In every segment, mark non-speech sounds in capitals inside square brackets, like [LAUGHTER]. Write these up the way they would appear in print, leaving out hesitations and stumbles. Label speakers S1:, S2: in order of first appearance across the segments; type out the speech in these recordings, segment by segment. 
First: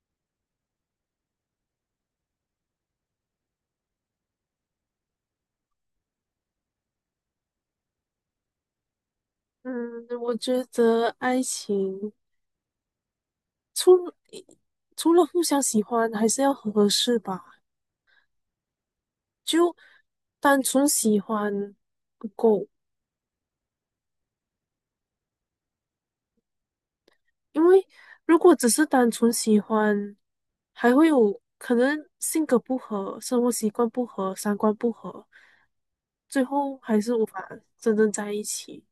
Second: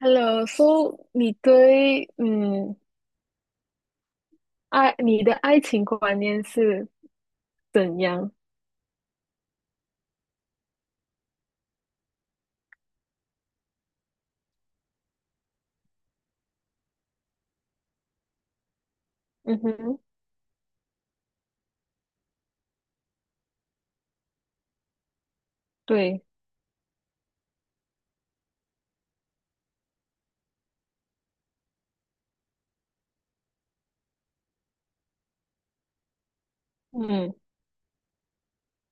S1: Hello，so 你对爱你的爱情观念是怎样？
S2: 嗯，我觉得爱情除了除了互相喜欢，还是要合适吧。
S1: 嗯
S2: 就
S1: 哼，
S2: 单纯喜欢不够，
S1: 对，
S2: 因为如果只是单纯喜欢，还会有可能性格不合、生活习惯不合、三观不合，最后还是无
S1: 嗯
S2: 法真正在一起。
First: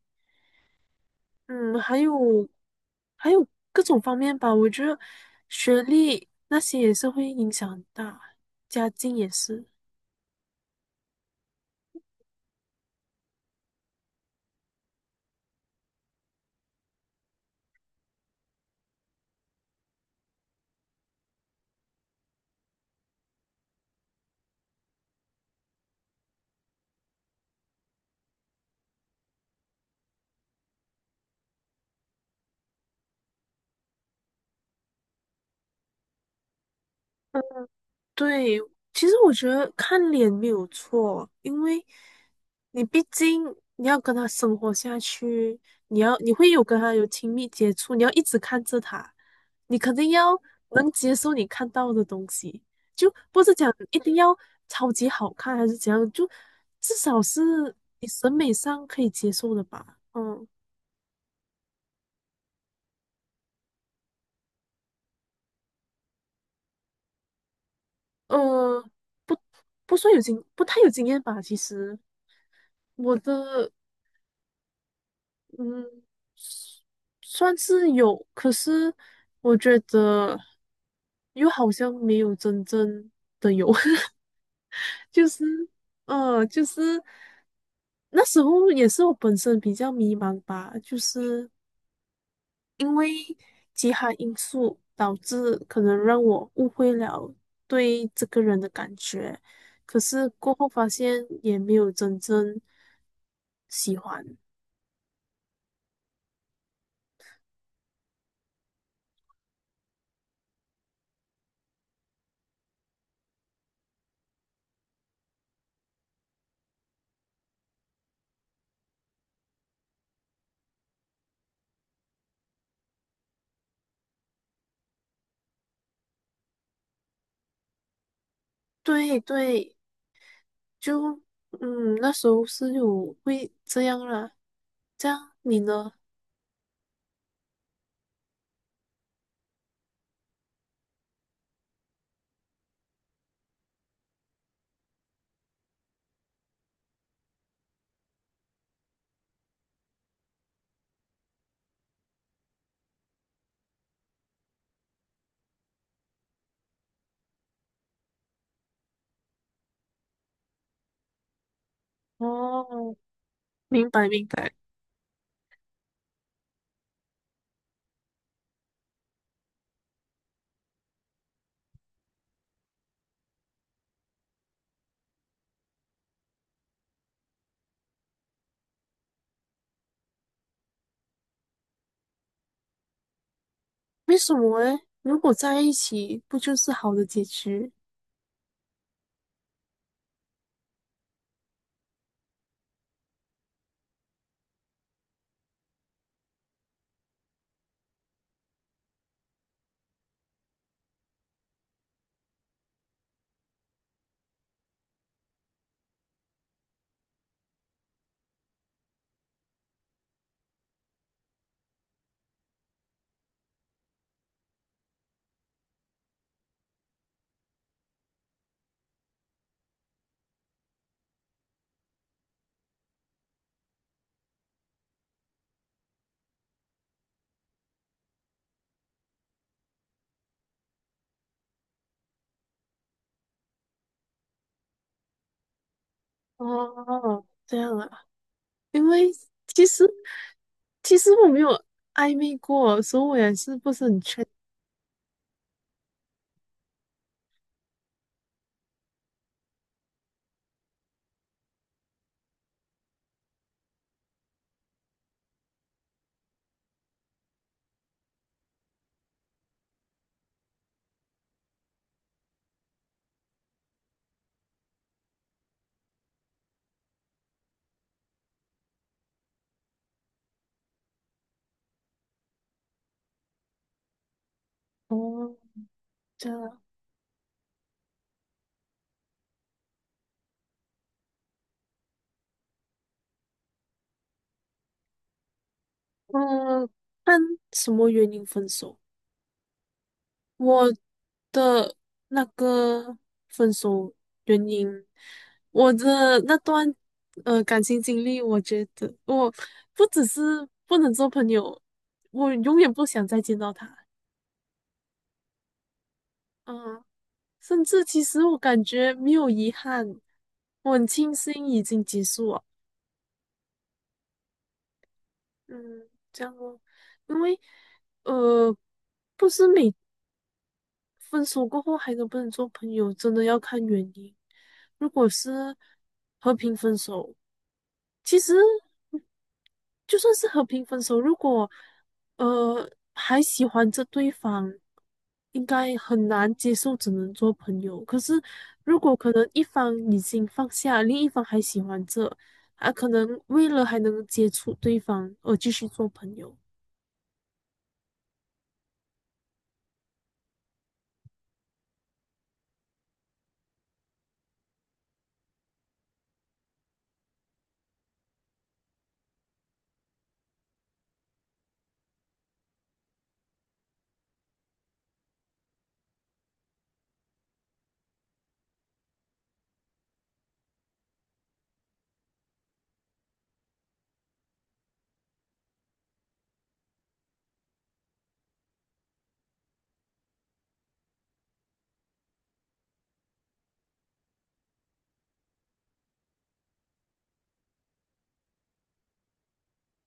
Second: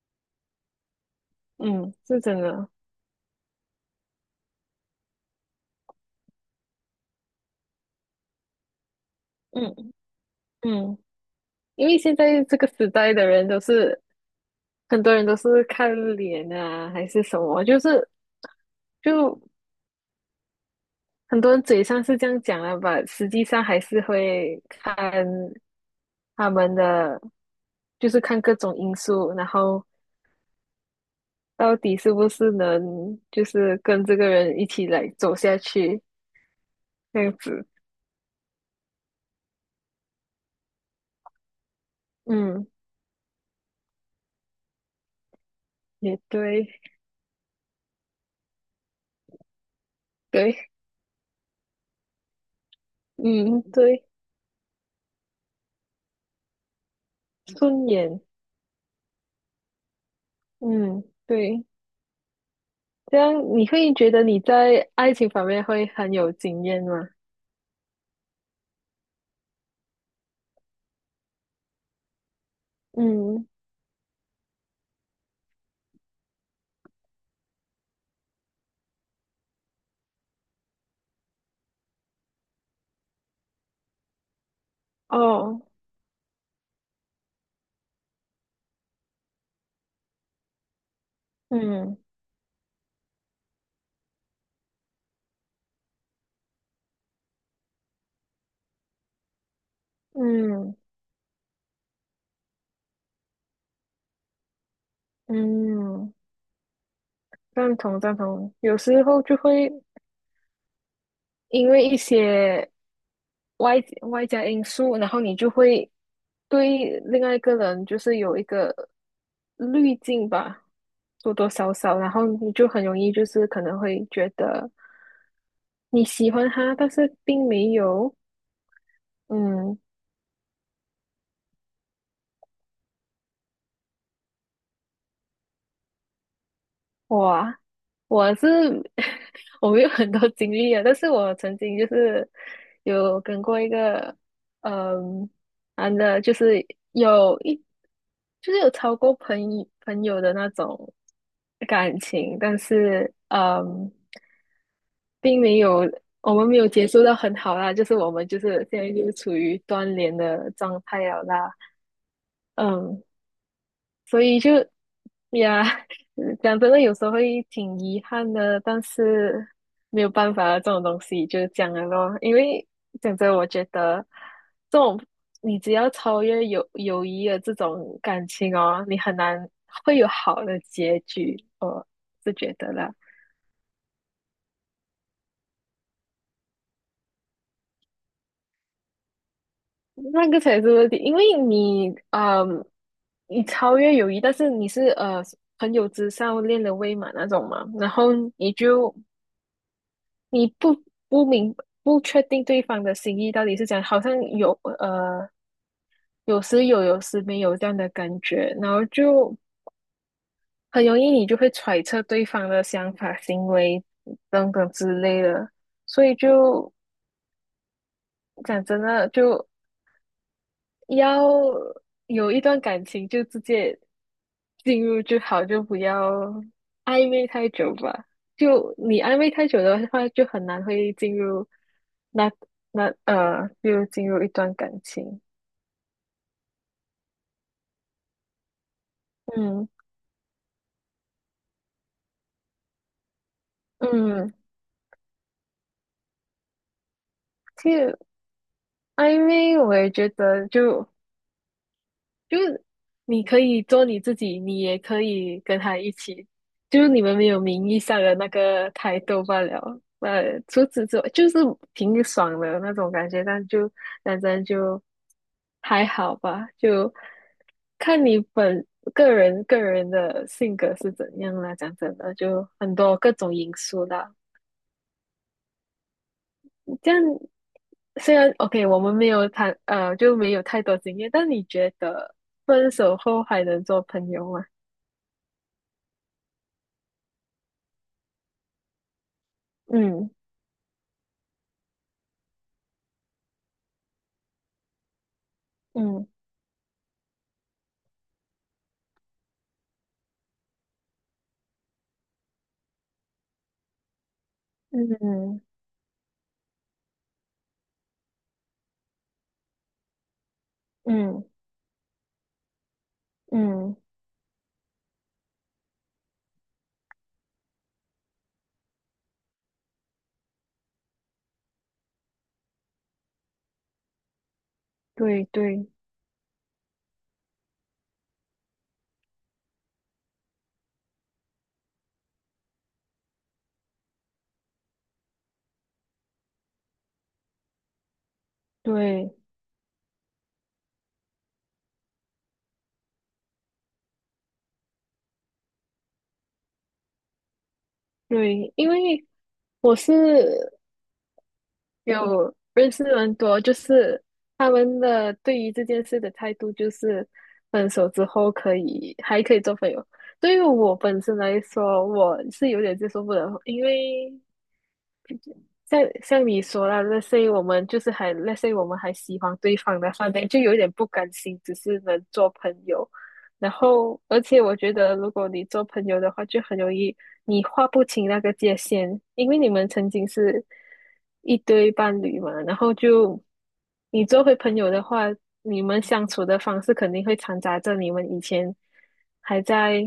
S2: 嗯，
S1: 嗯，
S2: 还
S1: 是真
S2: 有
S1: 的，
S2: 还有各种方面吧，我觉得学历那些也是会影响很大，家境也是。
S1: 嗯嗯，因为现在这个时代的人都是很多人都是看脸啊，还是什么，就是就很多人嘴上是这样讲了吧，实际上还是会看他们的就是看各种因素，然后到底是不是能就是跟这个人一起来走下去，这样子。
S2: 对，其实我觉得看脸没有错，因为
S1: 嗯，
S2: 你毕竟你要跟他生活下去，
S1: 也
S2: 你会有
S1: 对，
S2: 跟他有亲密接触，你要一直看着他，你肯定要
S1: 对，
S2: 能接受你看到的东西，就不是
S1: 嗯，
S2: 讲一
S1: 对，
S2: 定要超级好看还是怎样，就至少是
S1: 顺
S2: 你
S1: 眼，
S2: 审美上可以接受的吧。嗯，
S1: 嗯，对，这样你会觉得你在爱情方面会很有经验吗？
S2: 呃，不不太有经验吧，其实我
S1: 嗯，
S2: 的。嗯，算是有，可是我觉得又好像没有真正的有，[LAUGHS] 就是，
S1: 哦，
S2: 就是那时候也是我本身比较迷茫吧，就是
S1: 嗯
S2: 因为其他因素导致可能让我误会了对这个人的感觉，可是过后
S1: 嗯
S2: 发现也没有真正喜欢。
S1: 嗯，赞同赞同。有时候就会因为一些外外加因素，然后你就会对另外一个人就是有一个滤镜吧，多多少少，然后你就很容易就是可能会觉得你喜欢他，但是并没有，
S2: 对对，
S1: 嗯，
S2: 就嗯，那时候是有会这样啦。这样你呢？
S1: 哇，我是 [LAUGHS] 我没有很多经历啊，但是我曾经就是有跟过一个嗯男的，就是有一就是有超过朋友的那种感情，但是并没有我们没有结束到很好啦，就是我们就是现在就是处于断联的状态了啦，
S2: 哦，
S1: 嗯，
S2: 明白
S1: 所
S2: 明
S1: 以就
S2: 白。
S1: 呀，讲真的，有时候会挺遗憾的，但是没有办法啊，这种东西就是这样的咯。因为讲真，我觉得这种你只要超越友谊的这种感情哦，你很难会有好的结局，我是觉得啦。
S2: 为什么诶？如果在一起，不就是好的结局？
S1: 那个才是问题，因为你，嗯，你超越友谊，但是你是朋友之上恋人未满那种嘛，然后你不明不确定对方的心意到底是怎样，好像呃有时没有这样的感觉，然后就很容易你就会揣测对方的想法、行为等等之类的，所以就讲真的就要有一段感情就直接进入就好，就不要暧昧太久吧。就你暧昧太久的话，就很难会进入那一段感情。
S2: 哦，这样啊。因为其
S1: 嗯
S2: 实其实我没有暧昧过，所以我也是不是很确。定。
S1: 嗯，其实暧昧我也觉得就是你可以做你自己，你也可以跟他一起，就是你们没有名义上的那个抬头罢了。呃，除此之外，就是挺爽的那种感觉，但就反正就还好吧，就看你个人的性格是怎样啦。讲真的，就很多各种因素啦。
S2: 哦，这样啊。
S1: 这样虽然 OK，我们没有谈就没有太多经验，但你觉得分手后还能做朋友吗？
S2: 嗯，看什么原因分手？
S1: 嗯
S2: 我的那个分手原因，我
S1: 嗯
S2: 的那段感情经历，我觉得我不只是不能做朋友，我永远不想再见到他。
S1: 嗯
S2: 嗯，甚至其实我感觉没有遗憾，我很庆
S1: 嗯
S2: 幸已经结束了。
S1: 嗯，
S2: 嗯，这样哦，因为呃，不是每分手过后还能不能做朋友，真的要看原因。如果
S1: 对
S2: 是
S1: 对
S2: 和平分手，其实就算是和平分手，如果还喜欢着对方，应该很难接受，只能做朋友。可是如果可
S1: 对
S2: 能一方已经放下，另一方还喜欢着，啊，可能为了还能接触对方而继续做朋友。
S1: 对，因为我是有认识很多，就是他们的对于这件事的态度，就是分手之后可以还可以做朋友。对于我本身来说，我是有点接受不了，因为像你说啦，let's say 我们还喜欢对方的话，那就有点不甘心，只是能做朋友。然后，而且我觉得，如果你做朋友的话，就很容易你划不清那个界限，因为你们曾经是一对伴侣嘛。然后就你做回朋友的话，你们相处的方式肯定会掺杂着你们以前还在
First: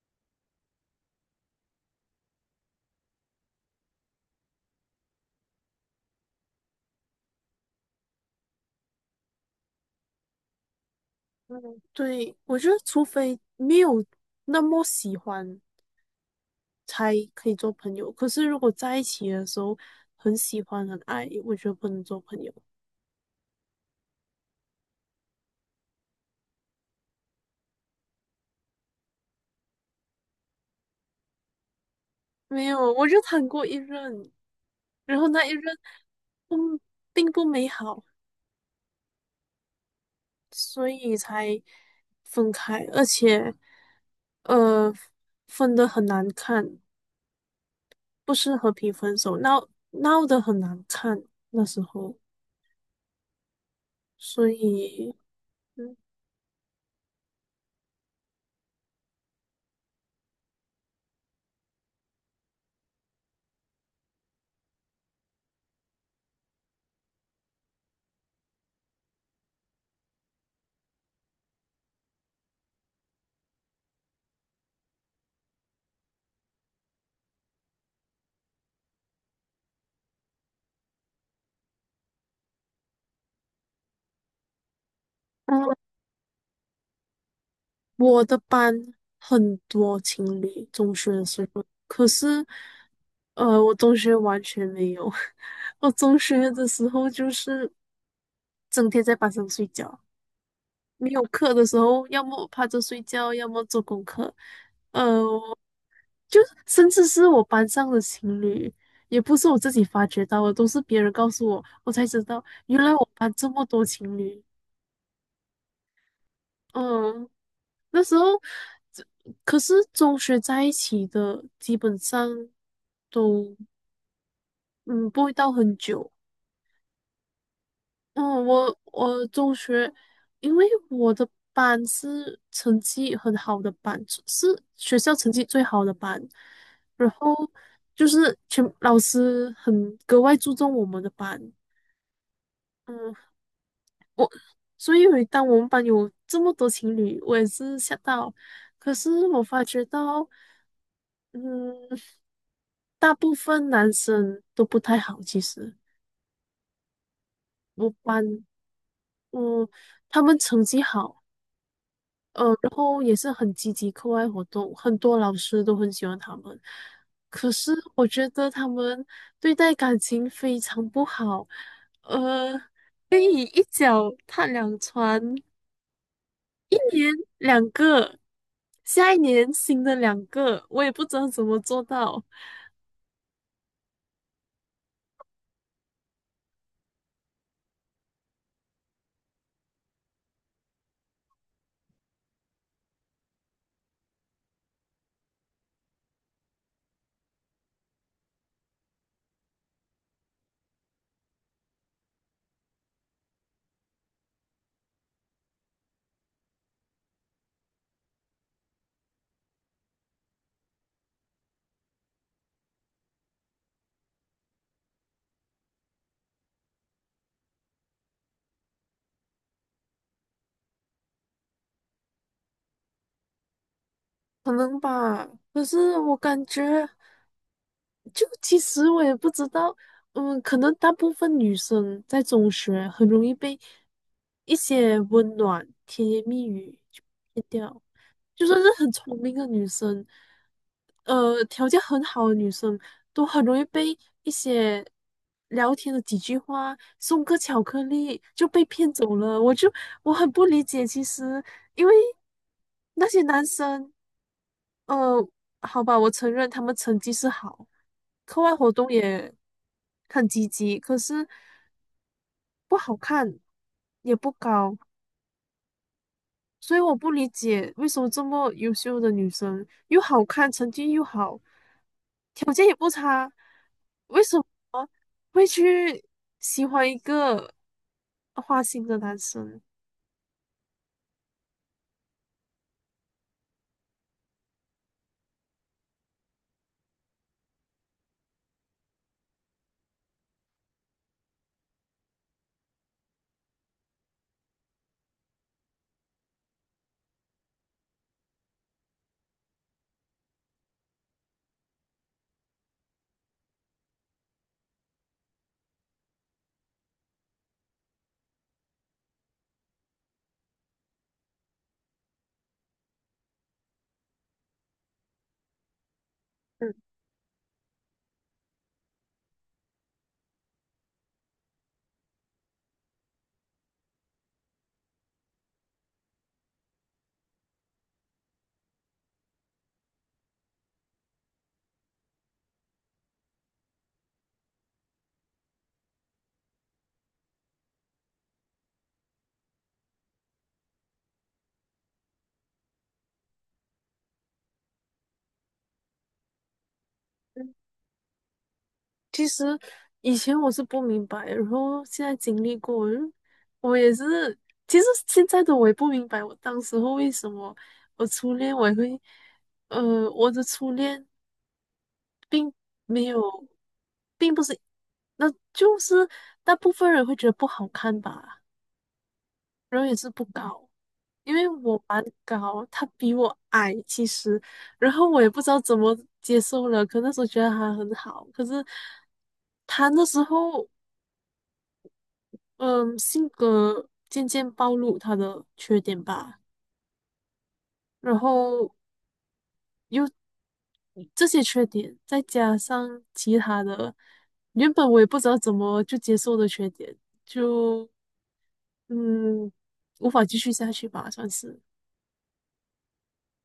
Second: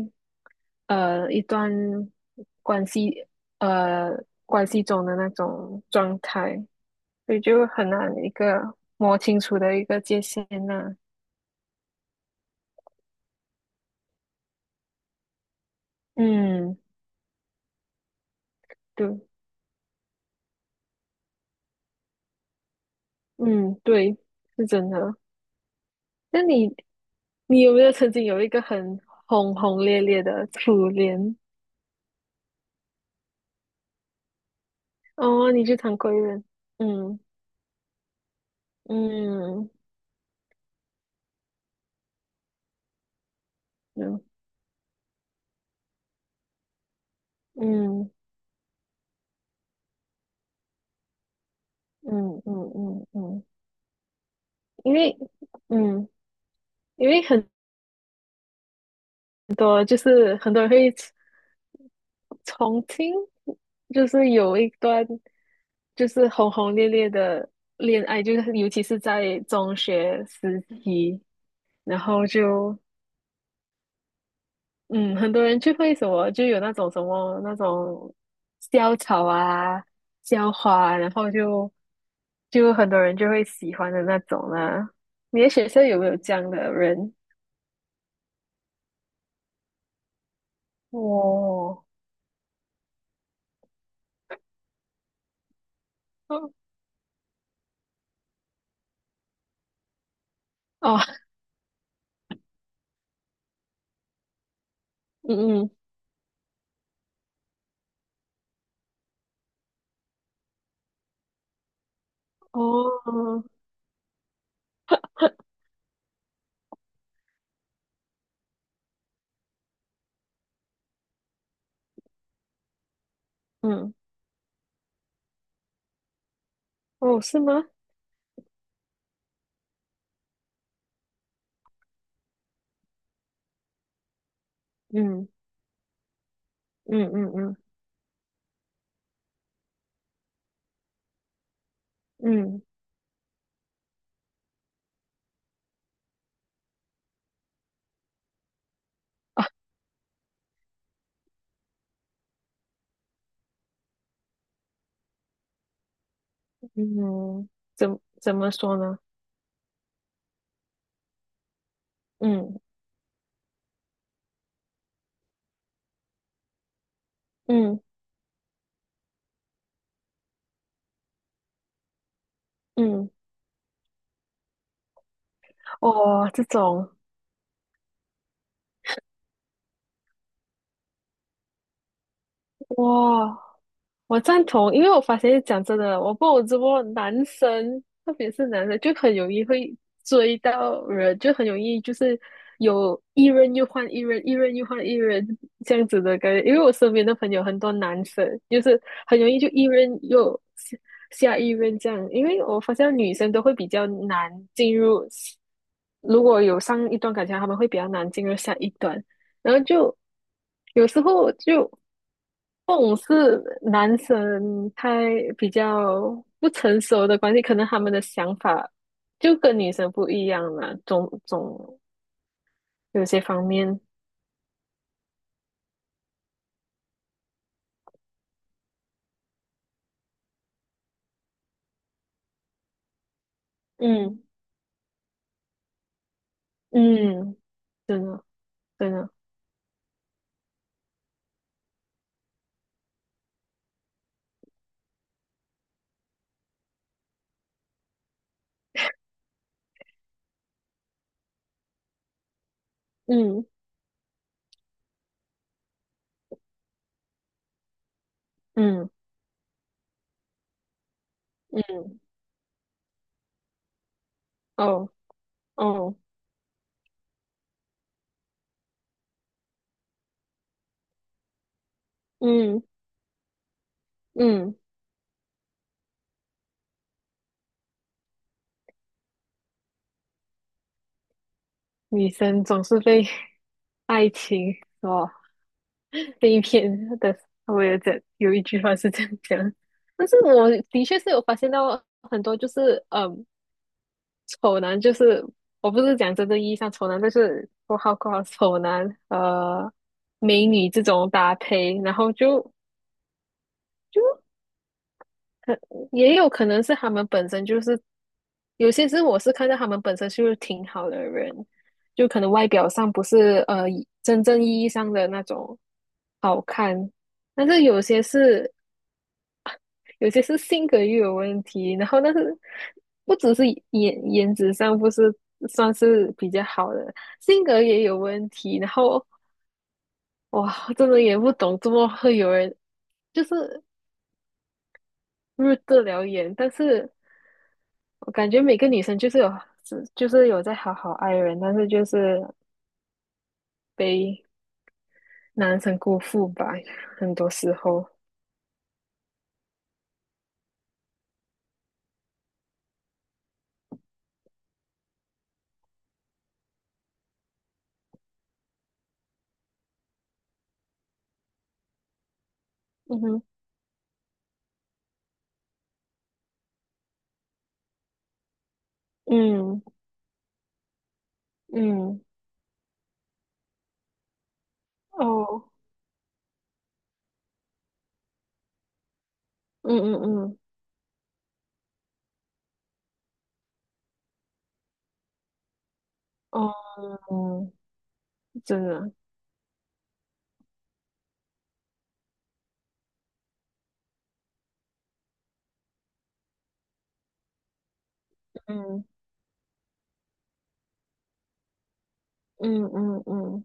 S1: 一段关系呃关系中的那种状态，所以就很难一个摸清楚的一个界限呐、
S2: 嗯，对，我觉得除非没有那么喜欢，
S1: 嗯，
S2: 才可以做朋友。可是如果在一
S1: 对。
S2: 起的时候很喜欢很爱，我觉得不能做朋友。
S1: 嗯，对，是真的。那你有没有曾经有一个很轰轰烈烈的初恋？
S2: 没有，我就谈过一任，然后那一
S1: 哦，你去
S2: 任
S1: 当过人，
S2: 嗯
S1: 嗯
S2: 并不美好，
S1: 嗯
S2: 所以才分开，而且
S1: 嗯
S2: 呃分的很难看，
S1: 嗯
S2: 不是和平分手，闹得很难看那时候，
S1: 嗯嗯嗯嗯，
S2: 所
S1: 因
S2: 以
S1: 为
S2: 嗯。
S1: 嗯，因为很很多人会重听，就是有一段就是轰轰烈烈的恋爱，就是尤其是在中学时期，然后就。嗯，很多人就会什么，就有那种什么那种校草啊、校花啊然后就很多人就会喜欢的那种啦。你的学校有没有这样的人？
S2: 我的班很多情侣，中学的时候，
S1: 哦，
S2: 可是，我中学完全没有。[LAUGHS] 我中学
S1: 哦，
S2: 的时候就是整天在班上睡觉，没有
S1: 哦
S2: 课的时候，要么我趴着睡觉，要么做功课。我
S1: 嗯嗯，
S2: 就是甚至是我班上的情侣，也不是我自己发觉到的，都是别人告诉我，我才知道原来我班
S1: 哦，
S2: 这么多情侣。嗯，那时候，可是中学在一起的，基本上都
S1: 嗯，
S2: 嗯不会到很久。
S1: 哦，是吗？
S2: 嗯，我中学，因为我的班是成绩很好的班，是学校
S1: 嗯
S2: 成绩最好的班，
S1: 嗯
S2: 然
S1: 嗯
S2: 后
S1: 嗯
S2: 就是全老师很格外注重我们的班。
S1: 嗯
S2: 嗯，我所以每当我们班有这么多情侣，我也是吓到。可是我发觉到。嗯，大部分男生都不太好，其实
S1: 嗯，
S2: 我
S1: 怎怎
S2: 班，
S1: 么说呢？
S2: 嗯，他们成绩好，
S1: 嗯
S2: 然后也是很积极课外活动，很多老师都很喜欢他们。可是
S1: 嗯
S2: 我觉得他们对待感情非常不好，呃，
S1: 嗯，
S2: 可以一脚踏两船，一
S1: 哦，这种。
S2: 年两个，下一年新的两个，我也不知道怎么做到，
S1: 哇，我赞同，因为我发现讲真的，我不我直播男生，特别是男生，就很容易会追到人，就很容易就是有一任又换一任，一任又换一任这样子的感觉。因为我身边的朋友很多男生，就是很容易就一任又下一任这样。因为我发现女生都会比较难进入，如果有上一段感情，他们会比较难进入下一段。然后就有时候就种是男生太比较不成熟的关系，可能他们的想法就跟女生不一样了，有些方面，
S2: 可能吧。可是我感觉。就其实我也不知道，嗯，可能大部分女生在中学很容易被
S1: 嗯
S2: 一些温暖、甜言蜜语就
S1: 嗯，
S2: 骗掉，
S1: 真的
S2: 就算是很
S1: 真的，
S2: 聪明的女生，条件很好的女生，都很容易被一些聊天的几句话、送个巧克力就被骗走了。我很不理解，其实因为那些男
S1: 嗯
S2: 生。嗯，好吧，我承认他们成绩是好，课外活
S1: 嗯
S2: 动也很积极，可是
S1: 嗯，
S2: 不好看，也不高，
S1: 哦哦，
S2: 所以我不理解为什么这么优秀的女生又好看，成绩又好，条
S1: 嗯
S2: 件也不差，为什
S1: 嗯，
S2: 么会去喜欢一个花心的男生？
S1: 女生总是被 [LAUGHS] 爱情所被骗的，我也在有一句话是这样讲。但是我的确是有发现到很多，就是嗯，丑男就是我不是讲真正意义上丑男，就是括号括号丑男，呃，美女这种搭配，然后就就也有可能是他们本身就是有些是我是看到他们本身就是挺好的人，就可能外表上不是真正意义上的那种好
S2: 嗯
S1: 看，但是有些是性格又有问题，然后但是不只是颜值上不是算是比较好的，性格也有问题，然后哇，真的也不懂怎么会有人就是入得了眼，但是我感觉每个女生就是有在好好爱人，但是就是被男生辜负吧，很多时候，
S2: 其实以前我是不明白，然后现在经历过，我也是，其实现在的我也不明白，我当时候为什么我初恋我也会，我的初恋并
S1: 嗯
S2: 没
S1: 哼，
S2: 有，并不是，那就是大部分人会觉得不好看吧，
S1: 嗯
S2: 然后也是不高，因为我
S1: 嗯，
S2: 蛮高，他比我矮，其实，然后我也不
S1: 哦，
S2: 知道怎么接受了，可那时候觉得他很好，可是
S1: 嗯
S2: 他
S1: 嗯
S2: 那时
S1: 嗯，
S2: 候。嗯，性格渐渐暴露他的缺点吧，
S1: 哦，嗯，
S2: 然
S1: 真
S2: 后
S1: 的，
S2: 又这些缺点，再加上其他的，原本我也不知道怎么就接受的缺点，就
S1: 嗯。
S2: 嗯，无法继续下去吧，算是。
S1: 嗯嗯嗯，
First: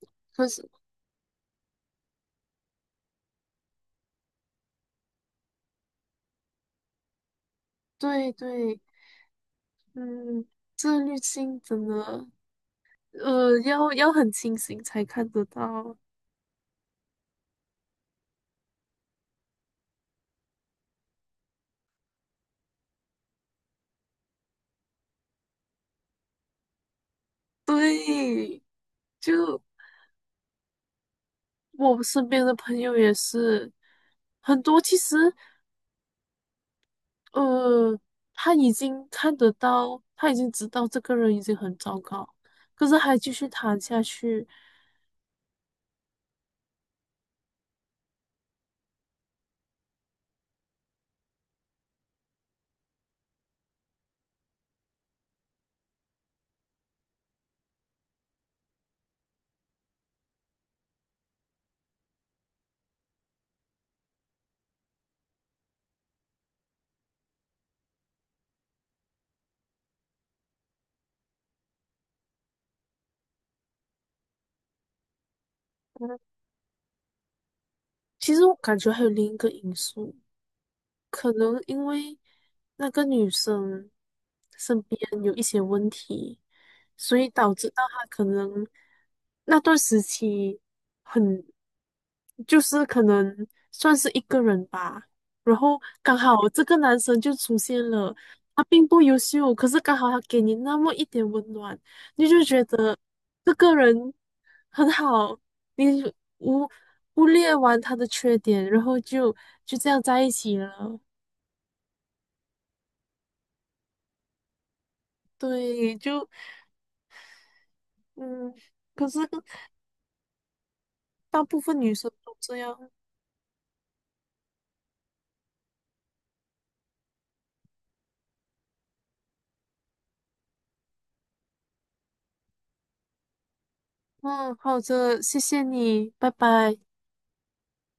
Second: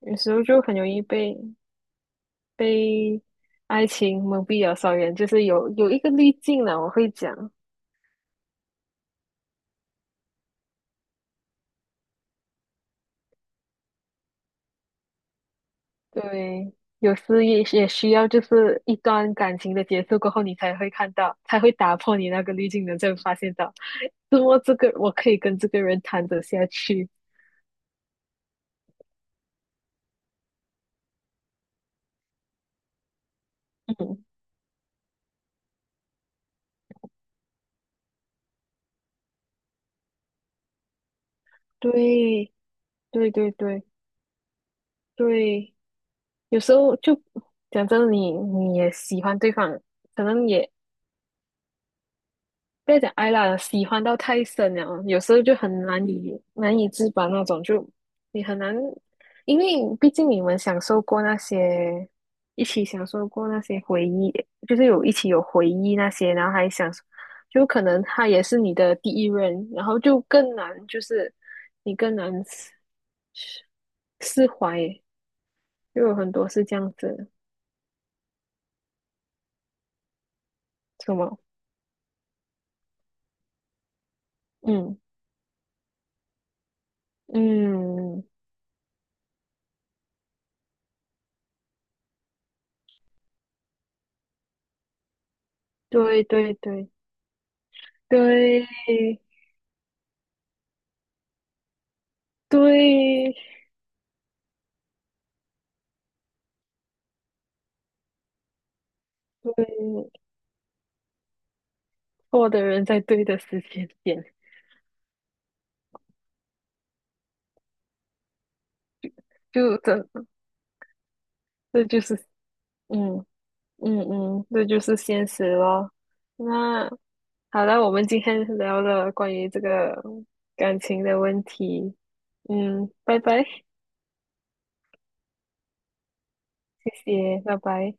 S1: 有时候
S2: 可
S1: 就
S2: 是，
S1: 很容易被爱情蒙蔽了双眼，就是有一个滤镜了，我会讲。
S2: 对对，嗯，自律性真的，要很清醒才看得到。
S1: 对，有时也需要，就是一段感情的结束过后，你才会看到，才会打破你那个滤镜的，才会发现到，怎么这个我可以跟这个人谈得下去。
S2: 对，就我身边的朋友也是
S1: 嗯，
S2: 很多，其实。呃，他已经看得到，他已经知道这个人已经很糟糕，
S1: 对
S2: 可是还
S1: 对
S2: 继续
S1: 对
S2: 谈
S1: 对
S2: 下去。
S1: 对，有时候就讲真的你也喜欢对方，可能也不要讲爱啦，喜欢到太深了，有时候就很难以自拔那种，就你很难，因为毕竟你们享受过那些，一起享受过那些回忆，就是有一起有回忆那些，然后还想，就可能他也是你的第一任，然后就更难，就是你更难释怀，就有
S2: 嗯，
S1: 很多是这样子，
S2: 其实我感觉还有另一个因素，
S1: 什
S2: 可
S1: 么，
S2: 能因为那个女生身边
S1: 嗯
S2: 有一些问题，所以导致到她可
S1: 嗯，
S2: 能那段时期很，就是可能算是一个人吧。然后刚
S1: 对
S2: 好
S1: 对
S2: 这个
S1: 对。
S2: 男生就出现了，他
S1: 对
S2: 并不优秀，可是刚好他给你那么一点温暖，你就觉得
S1: 对，
S2: 这个人很好，你无忽略完他的缺点，然后就这样
S1: 对，
S2: 在一起了。
S1: 错的人在对的时间点，
S2: 对，就嗯，可是
S1: 就这，
S2: 大部分
S1: 这
S2: 女
S1: 就
S2: 生
S1: 是，
S2: 都这样。
S1: 嗯嗯嗯，这就是现实咯。那好了，我们今天聊了关于这个感情的问题，嗯，拜拜，谢
S2: 嗯，好的，谢谢你，拜拜。
S1: 谢，拜拜。